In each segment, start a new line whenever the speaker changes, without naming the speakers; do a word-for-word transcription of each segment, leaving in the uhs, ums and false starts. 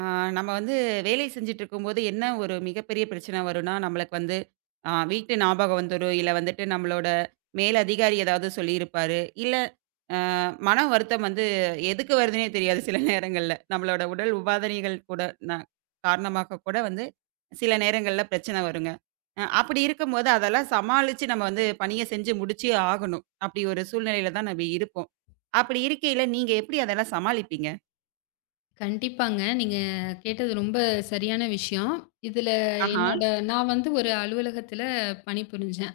ஆ, நம்ம வந்து வேலை செஞ்சுட்டு இருக்கும்போது என்ன ஒரு மிகப்பெரிய பிரச்சனை வரும்னா, நம்மளுக்கு வந்து ஆ வீட்டு ஞாபகம் வந்துரும். இல்ல வந்துட்டு நம்மளோட மேல் அதிகாரி ஏதாவது சொல்லியிருப்பாரு. இல்ல அ மன வருத்தம் வந்து எதுக்கு வருதுன்னே தெரியாது சில நேரங்கள்ல. நம்மளோட உடல் உபாதைகள் கூட ந காரணமாக கூட வந்து சில நேரங்கள்ல பிரச்சனை வருங்க. அ அப்படி இருக்கும்போது அதெல்லாம் சமாளிச்சு நம்ம வந்து பணிய செஞ்சு முடிச்சே ஆகணும். அப்படி ஒரு சூழ்நிலையில தான் நம்ம இருப்போம். அப்படி இருக்கையில நீங்க எப்படி அதெல்லாம் சமாளிப்பீங்க?
கண்டிப்பாங்க. நீங்க கேட்டது ரொம்ப சரியான விஷயம். இதுல
ஆஹா,
என்னோட நான் வந்து ஒரு அலுவலகத்துல பணிபுரிஞ்சேன்.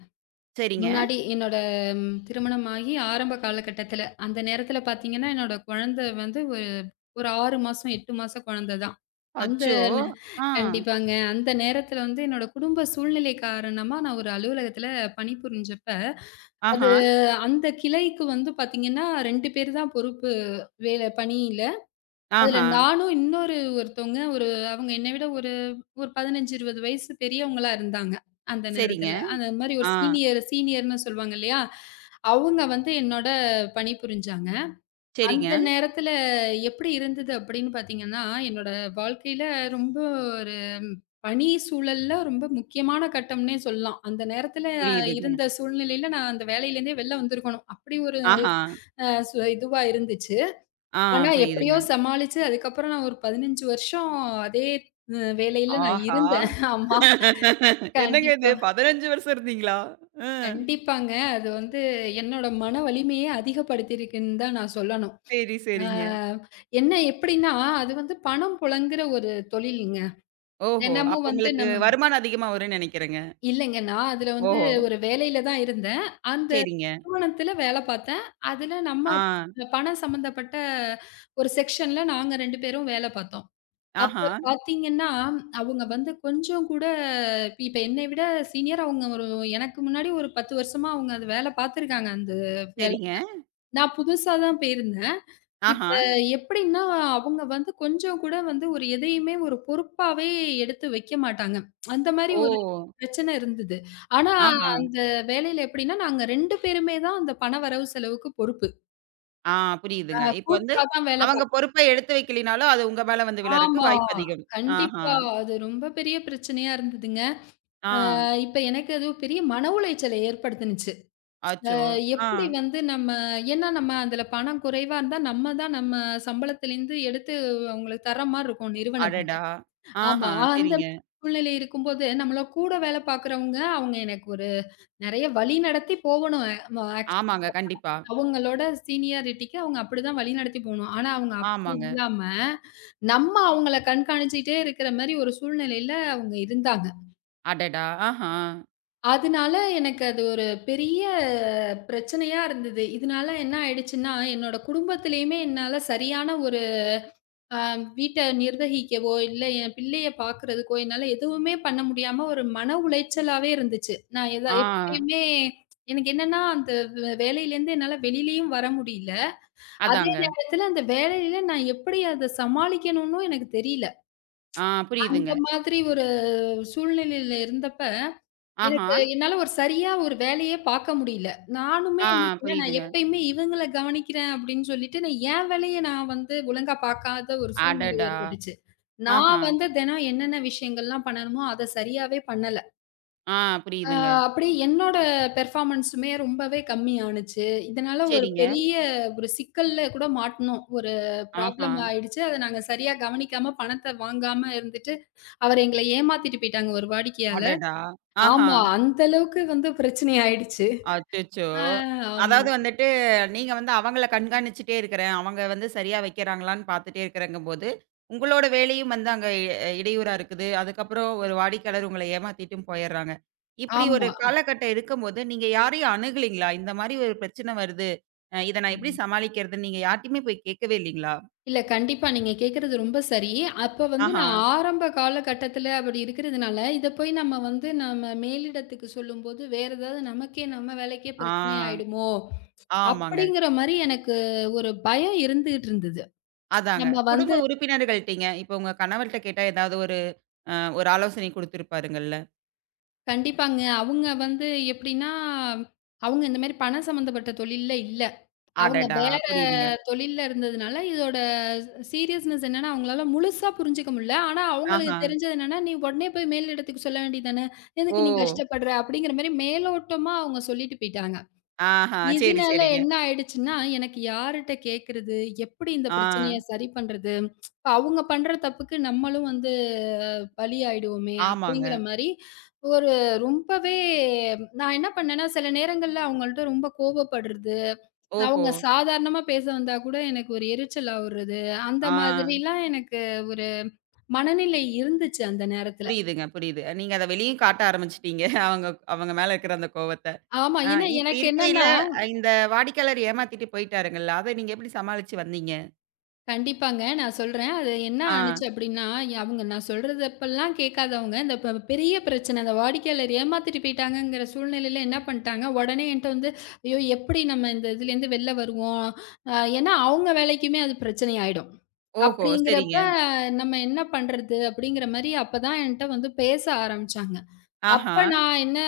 சரிங்க.
முன்னாடி என்னோட ம் திருமணமாகி ஆரம்ப காலகட்டத்துல, அந்த நேரத்துல பாத்தீங்கன்னா, என்னோட குழந்தை வந்து ஒரு ஒரு ஆறு மாசம், எட்டு மாச குழந்தை தான். அந்த
அச்சோ!
நே-
ஆ.
கண்டிப்பாங்க. அந்த நேரத்துல வந்து என்னோட குடும்ப சூழ்நிலை காரணமா நான் ஒரு அலுவலகத்துல பணிபுரிஞ்சப்ப,
ஆஹா,
அது அந்த கிளைக்கு வந்து பாத்தீங்கன்னா ரெண்டு பேர் தான் பொறுப்பு வேல பணி. அதுல
ஆஹா.
நானும் இன்னொரு ஒருத்தவங்க ஒரு அவங்க என்னை விட ஒரு ஒரு பதினஞ்சு, இருவது வயசு பெரியவங்களா இருந்தாங்க. அந்த
சரிங்க.
நேரத்துல. அந்த மாரி ஒரு
ஆ,
சீனியர் சீனியர்ன்னு சொல்லுவாங்க இல்லையா? அவங்க வந்து என்னோட பணிபுரிஞ்சாங்க.
சரிங்க.
அந்த நேரத்துல எப்படி இருந்தது அப்படின்னு பார்த்தீங்கன்னா, என்னோட வாழ்க்கையில ரொம்ப ஒரு பணி சூழல்ல ரொம்ப முக்கியமான கட்டம்னே சொல்லலாம். அந்த நேரத்துல
புரியுதுங்க.
இருந்த சூழ்நிலையில நான் அந்த வேலையிலேருந்தே வெளில வந்திருக்கணும். அப்படி ஒரு
ஆஹா,
அ சு இதுவா இருந்துச்சு.
ஆ
ஆனா, எப்படியோ
புரியுதுங்க.
சமாளிச்சு அதுக்கப்புறம் நான் ஒரு பதினஞ்சு வருஷம் அதே அ வேலையில நான்
ஆஹா!
இருந்தேன். ஆமா.
என்னங்க இது
கண்டிப்பா.
பதினைந்து வருஷம் இருந்தீங்களா? அ,
கண்டிப்பாங்க. அது வந்து என்னோட மன வலிமையே அதிகப்படுத்தியிருக்குன்னு தான் நான் சொல்லணும்.
சரி,
ஆ,
சரிங்க.
என்ன எப்படின்னா, அது வந்து பணம் புழங்குற ஒரு தொழிலுங்க.
ஓஹோ! அப்ப
தினமும் வந்து
உங்களுக்கு
நம்ம
வருமானம் அதிகமா வரும்ன்னு நெனைக்கிறேங்க.
இல்லைங்க. நான் அதுல வந்து
ஓஹோ!
ஒரு வேலையில தான் இருந்தேன். அந்த
சரிங்க.
நிறுவனத்துல வேலை பார்த்தேன். அதுல நம்ம
ஆ,
பணம் சம்மந்தப்பட்ட ஒரு செக்ஷன்ல நாங்க ரெண்டு பேரும் வேலை பார்த்தோம்.
ஆஹா,
அப்ப பாத்தீங்கன்னா, அவங்க வந்து கொஞ்சம் கூட இப்ப இப்ப என்னை விட சீனியர். அவங்க ஒரு எனக்கு முன்னாடி ஒரு பத்து வருஷமா அவங்க அது வேல பாத்துருக்காங்க. அந்த வேல.
சரிங்க.
நான் புதுசா தான் போயிருந்தேன். இப்ப
ஆஹா,
எப்படின்னா, அவங்க வந்து கொஞ்சம் கூட வந்து ஒரு எதையுமே ஒரு பொறுப்பாவே எடுத்து வைக்க மாட்டாங்க. அந்த மாரி
ஓ!
ஒரு பிரச்சனை இருந்தது. ஆனா,
ஆஹா,
அந்த வேலையில எப்படின்னா, நாங்க ரெண்டு பேருமே தான் அந்த பண வரவு செலவுக்கு பொறுப்பு.
ஆ புரியுதுங்க. இப்ப வந்து
கூட்டா தான் வேல
அவங்க
பாப்போம்.
பொறுப்பா எடுத்து வைக்கலினாலும், அது உங்க மேல வந்து விழறக்கு
ஆமா.
வாய்ப்பு அதிகம். ஆஹா,
கண்டிப்பா. அது ரொம்ப பெரிய பிரச்சனையா இருந்ததுங்க.
ஆ,
அ இப்ப எனக்கு அது பெரிய மன உளைச்சல ஏற்படுத்துனுச்சு. அ
அச்சோ! ஆ.
எப்படி வந்து நம்ம ஏன்னா நம்ம அதுல பணம் குறைவா இருந்தா, நம்ம தான் நம்ம சம்பளத்திலேருந்து எடுத்து அவங்களுக்கு தர்ற மாரி இருக்கும் நிறுவனத்துக்கு.
அடடா! ஆஹா,
ஆமா. அந்த
சரிங்க.
சூழ்நிலை இருக்கும்போது, நம்மள கூட வேலை பார்க்குறவங்க, அவங்க எனக்கு ஒரு நெறைய வழிநடத்தி போகணும். அ ம ஆக்ச்
ஆமாங்க. கண்டிப்பா.
அவங்களோட சீனியாரிட்டிக்கு அவங்க அப்படிதான் வழிநடத்தி போணும். ஆனா அவங்க அப்படி
ஆமாங்க.
இல்லாம, நம்ம அவங்கள கண்காணிச்சுட்டே இருக்கிற மாரி ஒரு சூழ்நிலையில அவங்க இருந்தாங்க.
அடடா! ஆஹா!
அதனால எனக்கு அது ஒரு பெரிய பிரச்சனையா இருந்தது. இதனால என்ன ஆயிடுச்சுன்னா, என்னோட குடும்பத்திலயுமே என்னால சரியான ஒரு அ வீட்ட நிர்வகிக்கவோ, இல்ல என் பிள்ளைய பார்க்கிறதுக்கோ என்னால எதுவுமே பண்ண முடியாம ஒரு மன உளைச்சலாவே இருந்துச்சு. நான் எதா
ஆ.
எப்பயுமே எனக்கு என்னன்னா, அந்த வே வேலையிலேருந்து என்னால வெளியிலயும் வர முடியல. அதே
அதாங்க.
நேரத்தில அந்த வேலையில நான் எப்படி அத சமாளிக்கணும்னும் எனக்கு தெரியல.
ஆ
அந்த
புரியுதுங்க.
மாதிரி ஒரு சூழ்நிலையில இருந்த
ஆஹா!
எனக்கு என்னால ஒரு சரியா ஒரு வேலையே பார்க்க முடியல. நானுமே
ஆ
என்ன பண்ணேன், நான்
புரியுதுங்க.
எப்பயுமே இவங்கள கவனிக்கிறேன் அப்படின்னு சொல்லிட்டு, நான் என் வேலைய நான் வந்து ஒழுங்கா பார்க்காத ஒரு சூழ்நிலை
அடடா!
ஏற்பட்டுச்சு.
ஆஹா!
நான் வந்து தினம் என்னென்ன விஷயங்கள்லாம் பண்ணணுமோ, அத சரியாவே பண்ணல.
ஆ
அ
புரியுதுங்க.
அப்படியே என்னோட பெர்ஃபார்மன்ஸுமே ரொம்பவே கம்மி ஆனுச்சு. இதனால ஒரு
சரிங்க.
பெரிய ஒரு சிக்கல்ல கூட மாட்டுனோம். ஒரு
ஆஹா!
ப்ராப்ளம் ஆயிடுச்சு. அத நாங்க சரியா கவனிக்காம, பணத்த வாங்காம இருந்துட்டு, அவரு எங்கள ஏமாத்திட்டு போயிட்டாங்க ஒரு வாடிக்கையாள.
அடடா! ஆஹா!
ஆமா. அந்த அளவுக்கு வந்து பிரச்சனை ஆயிடுச்சு.
அச்சச்சோ!
ஆ, ஆமா.
அதாவது வந்துட்டு, நீங்க வந்து அவங்கள கண்காணிச்சுட்டே இருக்கிறேன். அவங்க வந்து சரியா வைக்கிறாங்களான்னு பார்த்துட்டே இருக்கிறேங்கும்போது, உங்களோட வேலையும் வந்து அங்க இ இடையூறா இருக்குது. அதுக்கப்புறம் ஒரு வாடிக்கையாளர் உங்கள ஏமாத்திட்டும் போயிர்றாங்க. இப்படி ஒரு
ஆமா.
காலகட்டம் இருக்கும்போது, நீங்க யாரையும் அணுகலீங்களா? இந்த மாரி ஒரு பிரச்சனை வருது. அ இத நான் எப்படி
ம்.
சமாளிக்கிறதுன்னு நீங்க யார்ட்டயுமே போய் கேட்கவே இல்லீங்களா?
இல்ல கண்டிப்பா நீங்க கேட்கறது ரொம்ப சரி. அப்ப வந்து
ஆஹா.
நான் ஆரம்ப காலகட்டத்தில அப்படி இருக்கிறதுனால, இத போய் நம்ம வந்து நம்ம மேலிடத்துக்கு சொல்லும்போது, வேற ஏதாவது நமக்கே நம்ம வேலைக்கே
ஆ.
பிரச்சனை ஆயிடுமோ!
ஆமாங்க.
அப்படிங்கிற மாரி எனக்கு ஒரு பயம் இருந்துகிட்டு இருந்தது.
அதாங்க.
நம்ம வந்து
குடும்ப உறுப்பினர்கள்ட்டீங்க. இப்ப உங்க கணவர்ட்ட கேட்டா ஏதாவது ஒரு அ ஒரு ஆலோசனை குடுத்திருப்பாருங்கள்ல.
கண்டிப்பாங்க. அவங்க வந்து எப்படின்னா, அவங்க இந்த மாரி பணம் சம்மந்தப்பட்ட தொழில்ல இல்ல. அவங்க
அடடா!
வேற
புரியுதுங்க.
தொழில்ல இருந்ததுனால, இதோட சீரியஸ்னஸ் என்னன்னா, அவங்களால முழுசா புரிஞ்சுக்க முடில. ஆனா, அவங்களுக்கு
ஆஹா!
தெரிஞ்சது என்னன்னா, "நீ உடனே போய் மேலிடத்துக்கு சொல்ல வேண்டியது தானே.
ஓ!
எதுக்கு நீ கஷ்டப்படுற?" அப்படிங்கிற மாரி மேலோட்டமா அவங்க சொல்லிட்டு போயிட்டாங்க.
ஆஹா! சரி,
இதனால
சரிங்க.
என்ன ஆயிடுச்சுன்னா, எனக்கு யார்ட்ட கேட்கறது? எப்படி இந்த
ஆ.
பிரச்சனைய சரி பண்றது? இப்ப அவங்க பண்ற தப்புக்கு நம்மளும் வந்து பலியாயிடுவோமே! அப்படிங்கிற
ஆமாங்க.
மாரி ஒரு ரொம்பவே நான் என்ன பண்ணேன்னா, சில நேரங்கள்ல அவங்கள்ட்ட ரொம்ப கோபப்படுறது.
ஓஹோ!
அவங்க சாதாரணமா பேச வந்தா கூட எனக்கு ஒரு எரிச்சலா வருது. அந்த
ஆ.
மாதிரிலாம் எனக்கு ஒரு மனநிலை இருந்துச்சு அந்த நேரத்துல.
புரியுதுங்க, புரியுது. நீங்க அத வெளியும் காட்ட ஆரம்பிச்சுட்டீங்க. அவங்க அவங்க மேல இருக்கிற அந்த கோவத்த.
ஆமா.
ஆ
ஏன்னா
இப்படி
எனக்கு
இருக்கையில
என்னன்னா
இந்த வாடிக்கையாளர் ஏமாத்திட்டு போயிட்டாருங்கல்ல, அத நீங்க எப்படி சமாளிச்சு வந்தீங்க?
கண்டிப்பாங்க. நான் சொல்றேன். அது என்ன
ஆ.
ஆனுச்சு அப்டின்னா, அவங்க நான் சொல்றதப்பலாம் கேட்காதவங்க, இந்த ப பெரிய பிரச்சனை இந்த வாடிக்கையாளர் ஏமாத்திட்டு போயிட்டாங்கங்கிற சூழ்நிலையில என்ன பண்ட்டாங்க, உடனே என்ட்ட வந்து, "ஐயோ! எப்படி நம்ம இந்த இதுலேருந்து வெளில வருவோம்?" அ ஏன்னா அவங்க வேலைக்குமே அது பிரச்சனை ஆயிடும்.
ஓஹோ!
அப்படிங்கிறப்ப,
சரிங்க.
"நம்ம என்ன பண்றது?" அப்படிங்கிற மாரி அப்பதான் என்ட்ட வந்து பேச ஆரம்பிச்சாங்க.
ஆஹா!
அப்ப நான் என்ன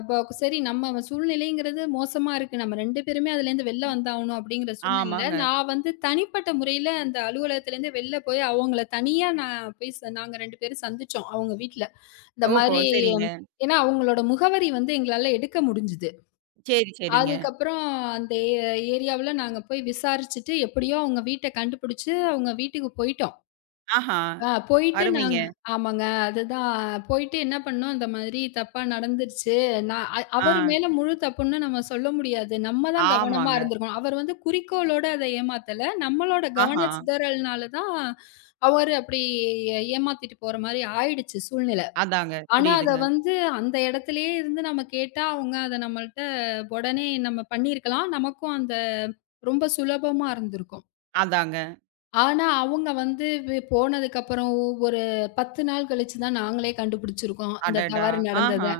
இப்போ சரி நம்ம சூழ்நிலைங்கிறது மோசமா இருக்கு. நம்ம ரெண்டு பேருமே அதுலேருந்து வெளில வந்தாகணும் அப்படிங்கிற சூழ்நிலையில,
ஆமாங்க.
நான் வந்து தனிப்பட்ட முறையில அந்த அலுவலகத்துலேருந்து வெளில போய் அவங்கள தனியா நான் போய் ச நாங்க ரெண்டு பேரும் சந்திச்சோம் அவங்க வீட்ல. இந்த
ஓஹோ!
மாரி
சரிங்க.
ஏன்னா அவங்களோட முகவரி வந்து எங்களால எடுக்க முடிஞ்சுது.
சரி, சரிங்க.
அதுக்கப்புறம் அந்த ஏ ஏரியாவுல நாங்க போய் விசாரிச்சுட்டு எப்படியோ அவங்க வீட்ட கண்டுபிடிச்சு அவங்க வீட்டுக்கு போயிட்டோம்.
ஆஹா!
ஆ போயிட்டு
அருமைங்க.
நாங்க ஆமாங்க. அதுதான் போயிட்டு என்ன பண்ணோம், இந்த மாதிரி தப்பா நடந்துருச்சு. நான் அ
ஆ.
அவர் மேல முழு தப்புன்னு நம்ம சொல்ல முடியாது. நம்ம தான் கவனமா
ஆமாங்க.
இருந்திருக்கணும். அவர் வந்து குறிக்கோளோட அத ஏமாத்தல. நம்மளோட
ஆஹா!
கவன சிதறல்னால தான் அவரு அப்படி ஏமாத்திட்டு போற மாரி ஆயிடுச்சு சூழ்நிலை.
அதாங்க.
ஆனா, அத
புரியுதுங்க.
வந்து அந்த இடத்திலேயே இருந்து நம்ம கேட்டா, அவங்க அத நம்மள்ட்ட உடனே நம்ம பண்ணியிருக்கலாம். நமக்கும் அந்த ரொம்ப சுலபமா இருந்திருக்கும்.
அதாங்க.
ஆனா, அவங்க வந்து வி போனதுக்கப்புறம் ஒரு பத்து நாள் கழிச்சு தான் நாங்களே கண்டுபிடிச்சிருக்கோம். இந்த
அடடா!
தவறு நடந்தத.
ஆஹா!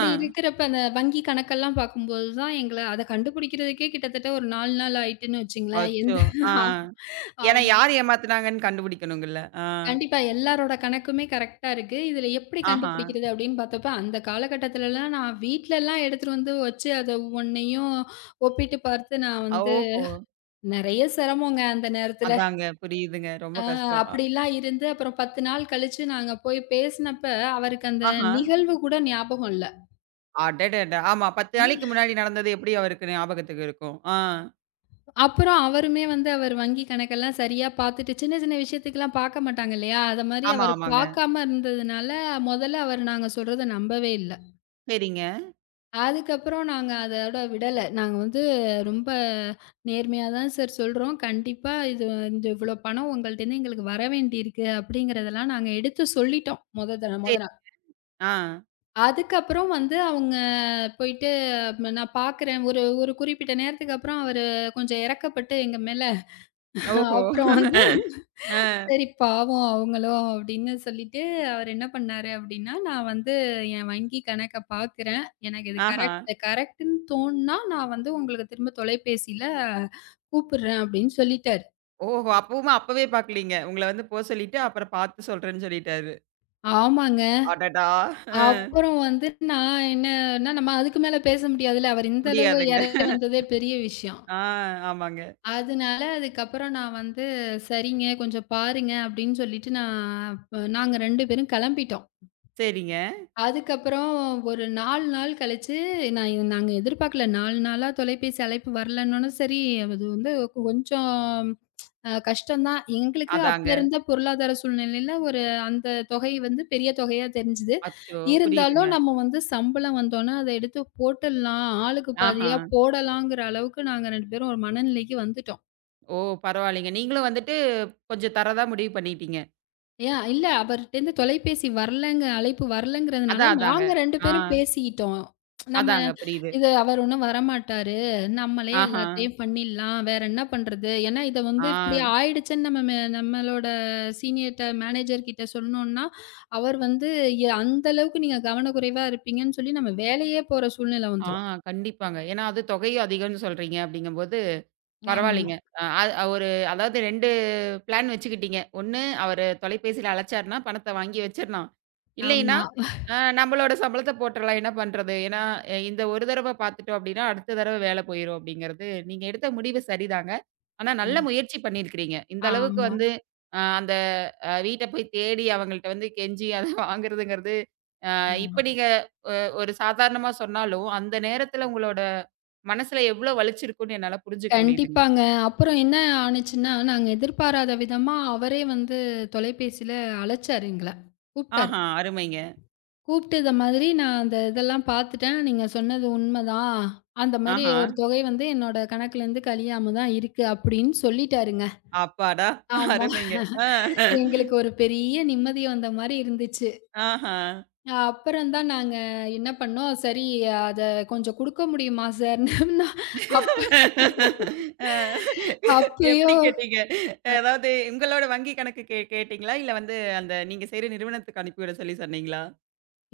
ஆ.
இருக்கிறப்ப அந்த வங்கி கணக்கெல்லாம் பார்க்கும்போது தான் எங்கள அத கண்டுபிடிக்கிறதுக்கே கிட்டத்தட்ட ஒரு நாலு நாள் ஆயிட்டுன்னு வச்சுங்களேன். எந்த
அச்சோ! ஆ. ஏன்னா
ஆமா.
யார் ஏமாத்துனாங்கன்னு கண்டுபிடிக்கணுங்கல்ல. ஆ.
கண்டிப்பா எல்லாரோட கணக்குமே கரெக்ட்டா இருக்கு. இதில எப்படி
ஆஹா.
கண்டுபிடிக்கிறது அப்படின்னு பார்த்தப்ப, அந்த காலகட்டத்துலலாம் நான் வீட்லலாம் எடுத்துட்டு வந்து வச்சு அத ஒன்னையும் ஒப்பிட்டு பார்த்து நான் வந்து
ஓஹோ!
நெறைய சிரமங்க அந்த நேரத்துல.
அதாங்க புரியுதுங்க. ரொம்ப
ஆ,
கஷ்டம். அ
அப்படிலாம் இருந்து அப்புறம் பத்து நாள் கழிச்சு நாங்க போய் பேசினப்ப, அவருக்கு அந்த
ஆஹா.
நிகழ்வு கூட ஞாபகம் இல்ல.
அடடடா! ஆமா பத்து நாளைக்கு
ம்.
முன்னாடி நடந்தது எப்படி அவருக்கு ஞாபகத்துக்கு இருக்கும்? ஆ.
அப்புறம் அவருமே வந்து அவர் வங்கி கணக்கெல்லாம் சரியா பார்த்துட்டு, சின்ன சின்ன விஷயத்துக்குலாம் பார்க்க மாட்டாங்க இல்லையா? அது மாரி
ஆமா,
அவர்
ஆமாங்க.
பார்க்காம இருந்ததுனால, முதல்ல அவர் நாங்க சொல்றத நம்பவே இல்ல.
சரிங்க.
அதுக்கப்புறம் நாங்க அதோட விடல. நாங்க வந்து ரொம்ப நேர்மையா தான் சார் சொல்றோம். கண்டிப்பா இது இந்த இவ்வளோ பணம் உங்கள்ட்டேருந்து எங்களுக்கு வர வேண்டியிருக்கு அப்படிங்கிறதெல்லாம் நாங்க எடுத்து சொல்லிட்டோம். மொத த மொத
சரி.
நாள்.
ஆ.
அதுக்கப்புறம் வந்து அவங்க போயிட்டு ம நான் பார்க்குறேன். ஒரு ஒரு குறிப்பிட்ட நேரத்துக்கு அப்புறம் அவரு கொஞ்சம் இரக்கப்பட்டு எங்க மேல,
ஓஹோ!
அப்புறம் வந்து
ஆ.
சரி பாவம் அவங்களும் அப்படின்னு சொல்லிட்டு அவர் என்ன பண்ணாரு அப்படின்னா, நான் வந்து என் வங்கி கணக்க பார்க்குறேன். எனக்கு இது
ஆஹா.
கரெக்ட் கரெக்ட்ன்னு தோணுனா, நான் வந்து உங்களுக்கு திரும்ப தொலைபேசியில கூப்பிடுறேன் அப்படின்னு சொல்லிட்டாரு.
ஓஹோ! அப்பவுமே அப்பவே பார்க்கலீங்க. உங்கள வந்து போ சொல்லிட்டு, அப்புறம் பார்த்து சொல்றேன்னு சொல்லிட்டாரு.
ஆமாங்க.
அடடா! அ.
அப்புறம் வந்து நான் என்னன்னா நம்ம அதுக்கு மேல பேச முடியாதுல்ல. அவர் இந்த அளவு
முடியாதுங்க.
இரை வந்ததே பெரிய விஷயம்.
ஆ ஆமாங்க.
அதனால அதுக்கப்புறம் நான் வந்து, "சரிங்க, கொஞ்சம் பாருங்க" அப்படின்னு சொல்லிட்டு நான் ப நாங்க ரெண்டு பேரும் கெளம்பிட்டோம்.
சரிங்க.
அதுக்கப்புறம் ஒரு நாலு நாள் கழிச்சு, நான் இது- நாங்க எதிர்பார்க்கல. நாலு நாளா தொலைபேசி அழைப்பு வரலன்னோன, சரி அது வந்து கொ- கொஞ்சம் அ கஷ்டம் தான். எங்களுக்கு அப்ப
அதாங்க.
இருந்த பொருளாதார சூழ்நிலையில ஒரு அந்த தொகை வந்து பெரிய தொகையா தெரிஞ்சுது.
அச்சோ! புரியுதுங்க.
இருந்தாலும் நம்ம வந்து சம்பளம் வந்தோன, அத எடுத்து போட்டுடலாம், ஆளுக்கு
ஆஹா.
பாதியா போடலாங்கிற அளவுக்கு நாங்க ரெண்டு பேரும் ஒரு மனநிலைக்கு வந்துட்டோம்.
ஓ! பரவாயில்லைங்க. நீங்களும் வந்துட்டு கொஞ்சம் தரதா முடிவு பண்ணிட்டீங்க.
யா இல்ல அவர்ட்டேருந்து தொலைபேசி வரலங்க அழைப்பு வரலங்கிறதுனால,
அதான், அதாங்க.
நாங்க ரெண்டு
ஆ.
பேரும் பேசிக்கிட்டோம். நம்ம
அதாங்க புரியுது.
இது அவர் ஒண்ணும் வரமாட்டாரு. நம்மளே
ஆஹா.
எல்லாத்தையும் பண்ணிடலாம். வேற என்ன பண்றது? ஏன்னா இத
ஆ.
வந்து இப்படி ஆயிடுச்சுன்னு நம்ம மே நம்மளோட சீனியர்ட்ட, மேனேஜர் கிட்ட சொன்னோம்னா, அவர் வந்து எ அந்த அளவுக்கு நீங்க கவனக்குறைவா இருப்பீங்கன்னு சொல்லி நம்ம வேலையே போற சூழ்நிலை
ஆ
வந்துரும்.
கண்டிப்பாங்க. ஏன்னா, அது தொகையும் அதிகம்னு சொல்றீங்க அப்படிங்கும்போது,
ஆமா,
பரவாயில்லைங்க. அஹ் அ அ ஒரு அதாவது ரெண்டு பிளான் வச்சுக்கிட்டீங்க. ஒண்ணு அவரு தொலைபேசியில அழைச்சாருன்னா, பணத்த வாங்கி வச்சிரணும். இல்லைன்னா,
ஆமா.
அ நம்மளோட சம்பளத்த போட்டுறலாம். என்ன பண்றது? ஏன்னா, அ இந்த ஒரு தடவ பார்த்துட்டோம் அப்படின்னா, அடுத்த தடவ வேல போயிரும் அப்படிங்கிறது, நீங்க எடுத்த முடிவு சரிதாங்க. ஆனா, நல்ல முயற்சி பண்ணியிருக்கிறீங்க. இந்த அளவுக்கு
ஆமா,
வந்து அ அந்த அ வீட்ட போய் தேடி அவங்கள்ட்ட வந்து கெஞ்சி அத வாங்குறதுங்கிறது, அ இப்ப
ஆமா.
நீங்க ஒரு சாதாரணமா சொன்னாலும், அந்த நேரத்துல உங்களோட மனசுல எவ்வளோ வலிச்சிருக்கும்னு என்னால புரிஞ்சுக்க முடியுதுங்க.
கண்டிப்பாங்க. அப்புறம் என்ன ஆனுச்சுன்னா, நாங்க எதிர்பாராத விதமா அவரே வந்து தொலைபேசியில அழைச்சாரு எங்கள. கூப்ட்டாரு.
ஆஹா, அருமைங்க.
கூப்ட்டு இந்த மாதிரி நான் அந்த இதெல்லாம் பாத்துட்டேன். நீங்க சொன்னது உண்மதான். அந்த மாரி
ஆஹா,
ஒரு தொகை வந்து என்னோட கணக்குலேருந்து கழியாம தான் இருக்கு அப்படின்னு சொல்லிட்டாருங்க.
அப்பாடா!
ஆமா.
அருமைங்க. ஆ.
எங்களுக்கு ஒரு பெரிய நிம்மதி வந்த மாரி இருந்துச்சு.
ஆஹா.
அப்புறம் தான் நாங்க என்ன பண்ணோம், சரி அத கொஞ்சம் குடுக்க முடியுமா சார்ன்னு அப்ப
அ எப்படி
அப்பயும்
கேட்டீங்க? அதாவது உங்களோட வங்கி கணக்கு கே கேட்டீங்களா? இல்ல வந்து அந்த நீங்க செய்ற நிறுவனத்துக்கு அனுப்பிவிட சொல்லி சொன்னீங்களா?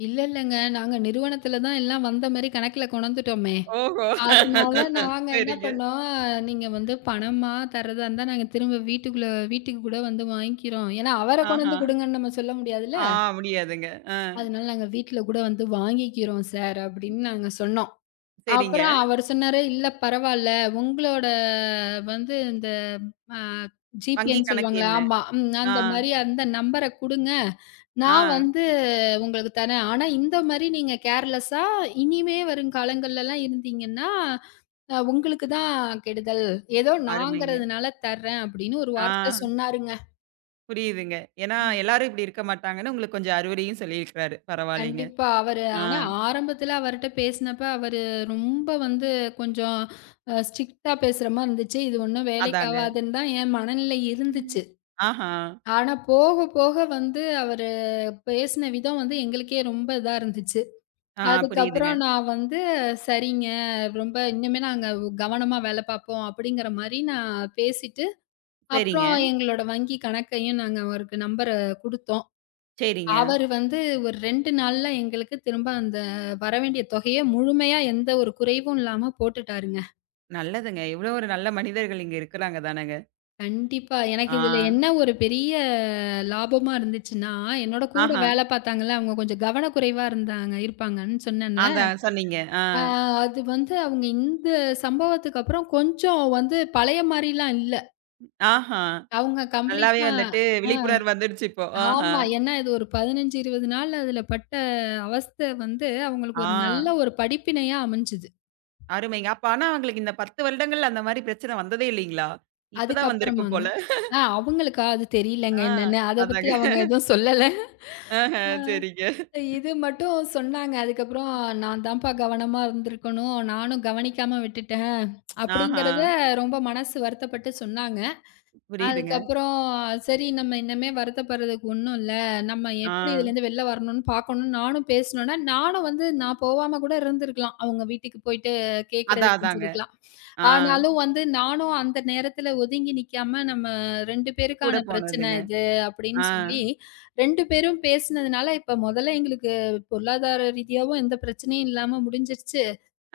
இல்ல, இல்லங்க. நாங்க நிறுவனத்துல தான் எல்லாம் வந்த மாரி கணக்குல கொணந்துட்டோமே.
ஓஹோ!
அதனால நாங்க என்ன
சரிங்க.
பண்ணோம், நீங்க வந்து பணமா தர்றதா இருந்தா நாங்க திரும்ப வீட்டுக்குள்ள வீட்டுக்கு கூட வந்து வாங்கிக்கிறோம். ஏன்னா, அவர கொண்டு
ஆஹா.
வந்து குடுங்கன்னு நம்ம சொல்ல முடியாதுல்ல.
ஆ முடியாதுங்க. ஆ.
அதனால நாங்க வீட்ல கூட வந்து வாங்கிக்கிறோம் சார் அப்படின்னு நாங்க சொன்னோம்.
சரிங்க.
அப்புறம் அவரு சொன்னாரு, "இல்ல பரவால்ல. உங்களோட வந்து இந்த அ
வங்கி
ஜிபேன்னு
கணக்கு
சொல்லுவாங்கல்ல.
எண்ணு.
ஆமா. ம்.
ஆ,
அந்த மாரி அந்த நம்பர குடுங்க.
ஆ.
நான் வந்து உங்களுக்கு தரேன். ஆனா, இந்த மாரி நீங்க கேர்லெஸ்ஸா இனிமே வரும் காலங்கள்லலாம் இருந்தீங்கன்னா, அ உங்களுக்கு தான் கெடுதல். ஏதோ
அருமைங்க.
நாங்கிறதுனால தர்றேன்" அப்படின்னு ஒரு
ஆ.
வார்த்தை சொன்னாருங்க.
புரியுதுங்க. ஏன்னா,
ம்.
எல்லாரும் இப்படி இருக்க மாட்டாங்கன்னு உங்களுக்கு கொஞ்சம் அறிவுரையும் சொல்லியிருக்கிறாரு. பரவாயில்லைங்க.
கண்டிப்பா. அவரு
ஆ
ஆனா ஆரம்பத்துல அவர்ட்ட பேசினப்ப, அவரு ரொம்ப வந்து கொஞ்சம் அ ஸ்ட்ரிக்ட்டா பேசுற மாரி இருந்துச்சு. இது ஒண்ணும் வேலைக்கு
அதாங்க.
ஆவாதுன்னு தான் என் மனநிலை
ம்.
இருந்துச்சு.
ஆஹா.
ஆனா போக போக வந்து அவரு பேசின விதம் வந்து எங்களுக்கே ரொம்ப இதா இருந்துச்சு.
ஆ புரியுதுங்க.
அதுக்கப்புறம் நான் வந்து சரிங்க, ரொம்ப இனிமே நாங்க கவனமா வேலை பார்ப்போம் அப்படிங்கிற மாரி நான் பேசிட்டு,
சரிங்க,
அப்புறம் எங்களோட வங்கி கணக்கையும் நாங்க அவருக்கு நம்பர குடுத்தோம்.
சரிங்க.
அவரு வந்து ஒரு ரெண்டு நாள்ல எங்களுக்கு திரும்ப அந்த வரவேண்டிய தொகைய முழுமையா எந்த ஒரு குறைவும் இல்லாம போட்டுட்டாருங்க.
நல்லதுங்க. இவ்வளோ ஒரு நல்ல மனிதர்கள் இங்க இருக்கிறாங்க தானங்க.
கண்டிப்பா. எனக்கு
ஆ.
இதுல என்ன ஒரு பெரிய லாபமா இருந்துச்சுன்னா, என்னோட கூட
ஆஹா.
வேல பார்த்தாங்கல்ல, அவங்க கொஞ்சம் கவனக்குறைவா இருந்தாங்க இருப்பாங்கன்னு சொன்னேன்ல.
அதான் சொன்னீங்க. ஆ.
ஆ, அது வந்து அவங்க இந்த சம்பவத்துக்கு அப்புறம் கொஞ்சம் வந்து பழைய மாரிலாம் இல்ல.
ஆஹா.
அவங்க
நல்லாவே
கம்ப்ளீட்டா
வந்துட்டு
ஆ
விழிப்புணர்வு வந்துடுச்சு இப்போ. ஆஹா.
ஆமா. ஏன்னா இது ஒரு பதினஞ்சு, இருவது நாள் அதுல பட்ட அவஸ்த வந்து அவங்களுக்கு
ஆ.
ஒரு நல்ல ஒரு படிப்பினையா அமைஞ்சது.
அருமைங்க. அப்ப ஆனா அவங்களுக்கு இந்த பத்து வருடங்கள்ல அந்த மாரி பிரச்சனை வந்ததே இல்லைங்களா? இப்ப தான் வந்திருக்கும்
அதுக்கப்புறமாங்க.
போல.
ஆ அவங்களுக்கா? அது தெரியலங்க
ஆ
என்னன்னு. அத பத்தி
அதாங்க.
அவங்க எதுவும் சொல்லல.
ஆஹ
ஆ,
சரிங்க.
இது மட்டும் சொன்னாங்க. அதுக்கப்புறம் "நான் தான்ப்பா கவனமா இருந்திருக்கணும். நானும் கவனிக்காம விட்டுட்டேன்"
ஆஹா.
அப்படிங்கிறத ரொம்ப மனசு வருத்தப்பட்டு சொன்னாங்க.
புரியுதுங்க.
அதுக்கப்புறம் சரி நம்ம இன்னமே வருத்தப்படுறதுக்கு ஒண்ணும் இல்ல. நம்ம
ஆ.
எப்படி இதுலேருந்து வெளில வரணும்னு பார்க்கணும்னு நானும் பேசுனோனே, நானும் வந்து நான் போவாம கூட இருந்திருக்கலாம். அவங்க வீட்டுக்கு போயிட்டு
அதான்,
கேட்கறதுக்கு
அதாங்க.
கெஞ்சிருக்கலாம்.
ஆ.
ஆனாலும் வந்து நானும் அந்த நேரத்துல ஒதுங்கி நிக்காம நம்ம ரெண்டு
கூட
பேருக்கான பிரச்சனை
போனதுங்க.
இது அப்படின்னு
ஆ.
சொல்லி ரெண்டு பேரும் பேசினதுனால, இப்ப மொதல்ல எங்களுக்கு பொருளாதார ரீதியாவும் எந்த பிரச்சனையும் இல்லாம முடிஞ்சிருச்சு.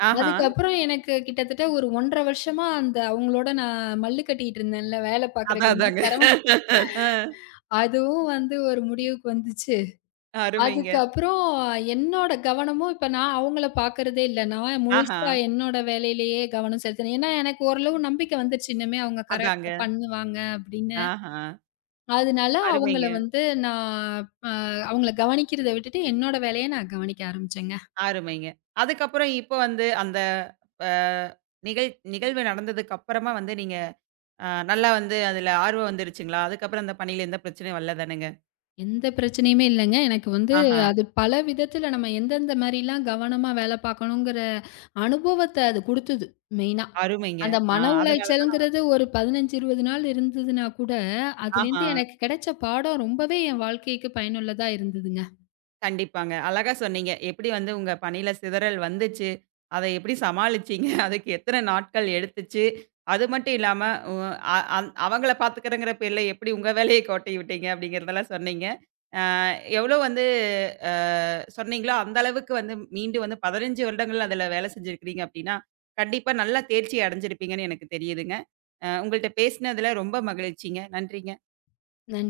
ஆஹா.
அதுக்கப்புறம் எனக்கு கிட்டத்தட்ட ஒரு ஒன்றரை வருஷமா அந்த அவங்களோட நான் மல்லு கட்டிட்டு இருந்தேன்ல, வேலை
அதான்,
பார்க்குறதுக்கு ரொம்ப
அதாங்க.
சிரமம்.
அ.
அதுவும் வந்து ஒரு முடிவுக்கு வந்துச்சு.
அருமைங்க.
அதுக்கப்புறம் என்னோட கவனமும் இப்ப நான் அவங்கள பார்க்குறதே இல்ல. நான்
ஆஹா.
முழுசா என்னோட வேலையிலேயே கவனம் செலுத்தினேன். ஏன்னா, எனக்கு ஓரளவு நம்பிக்கை வந்துருச்சு. இனிமே அவங்க
அதாங்க.
கரெக்ட்டா பண்ணுவாங்க அப்படின்னு.
ஆஹா.
அதனால அவங்கள
அருமைங்க,
வந்து நான் அ அவங்கள கவனிக்கிறத விட்டுட்டு, என்னோட வேலைய நான் கவனிக்க ஆரம்பிச்சேங்க.
அருமைங்க. அதுக்கப்புறம் இப்ப வந்து அந்த அ நிகழ் நிகழ்வு நடந்ததுக்கு அப்புறமா வந்து நீங்க அ நல்லா வந்து அதுல ஆர்வம் வந்துருச்சுங்களா? அதுக்கப்புறம் அந்த பணியில எந்த பிரச்சனையும் வரல தானேங்க?
எந்த பிரச்சனையுமே இல்லங்க. எனக்கு வந்து
ஆஹா.
அது பல விதத்தில நம்ம எந்தெந்த மாரிலாம் கவனமா வேலை பார்க்கணுங்கிற அனுபவத்த அது குடுத்தது, மெயினா.
அருமைங்க.
அந்த
ஆ
மன
அதனால தான்
உளைச்சல்ங்கிறது ஒரு பதினஞ்சு, இருவது நாள் இருந்ததுனா கூட,
ஆஹா.
அதுலேருந்து எனக்கு கிடைச்ச பாடம் ரொம்பவே என் வாழ்க்கைக்கு பயனுள்ளதா இருந்ததுங்க.
கண்டிப்பாங்க. அழகா சொன்னீங்க. எப்படி வந்து உங்க பணியில சிதறல் வந்துச்சு? அத எப்படி சமாளிச்சீங்க? அதுக்கு எத்தன நாட்கள் எடுத்துச்சு? அது மட்டும் இல்லாம, உ அ அந் அவங்கள பார்த்துக்கிறேங்கிற பேர்ல எப்படி உங்க வேலைய கோட்டை விட்டீங்க? அப்படிங்கிறதெல்லாம் சொன்னீங்க. அ எவ்வளோ வந்து அ சொன்னீங்களோ, அந்த அளவுக்கு வந்து மீண்டு வந்து பதினைந்து வருடங்கள் அதுல வேலை செஞ்சிருக்கிறீங்க அப்படின்னா, கண்டிப்பா நல்லா தேர்ச்சி அடைஞ்சிருப்பீங்கன்னு எனக்கு தெரியுதுங்க. அ உங்கள்ட்ட பேசினதுல ரொம்ப மகிழ்ச்சிங்க. நன்றிங்க.
நன்றி.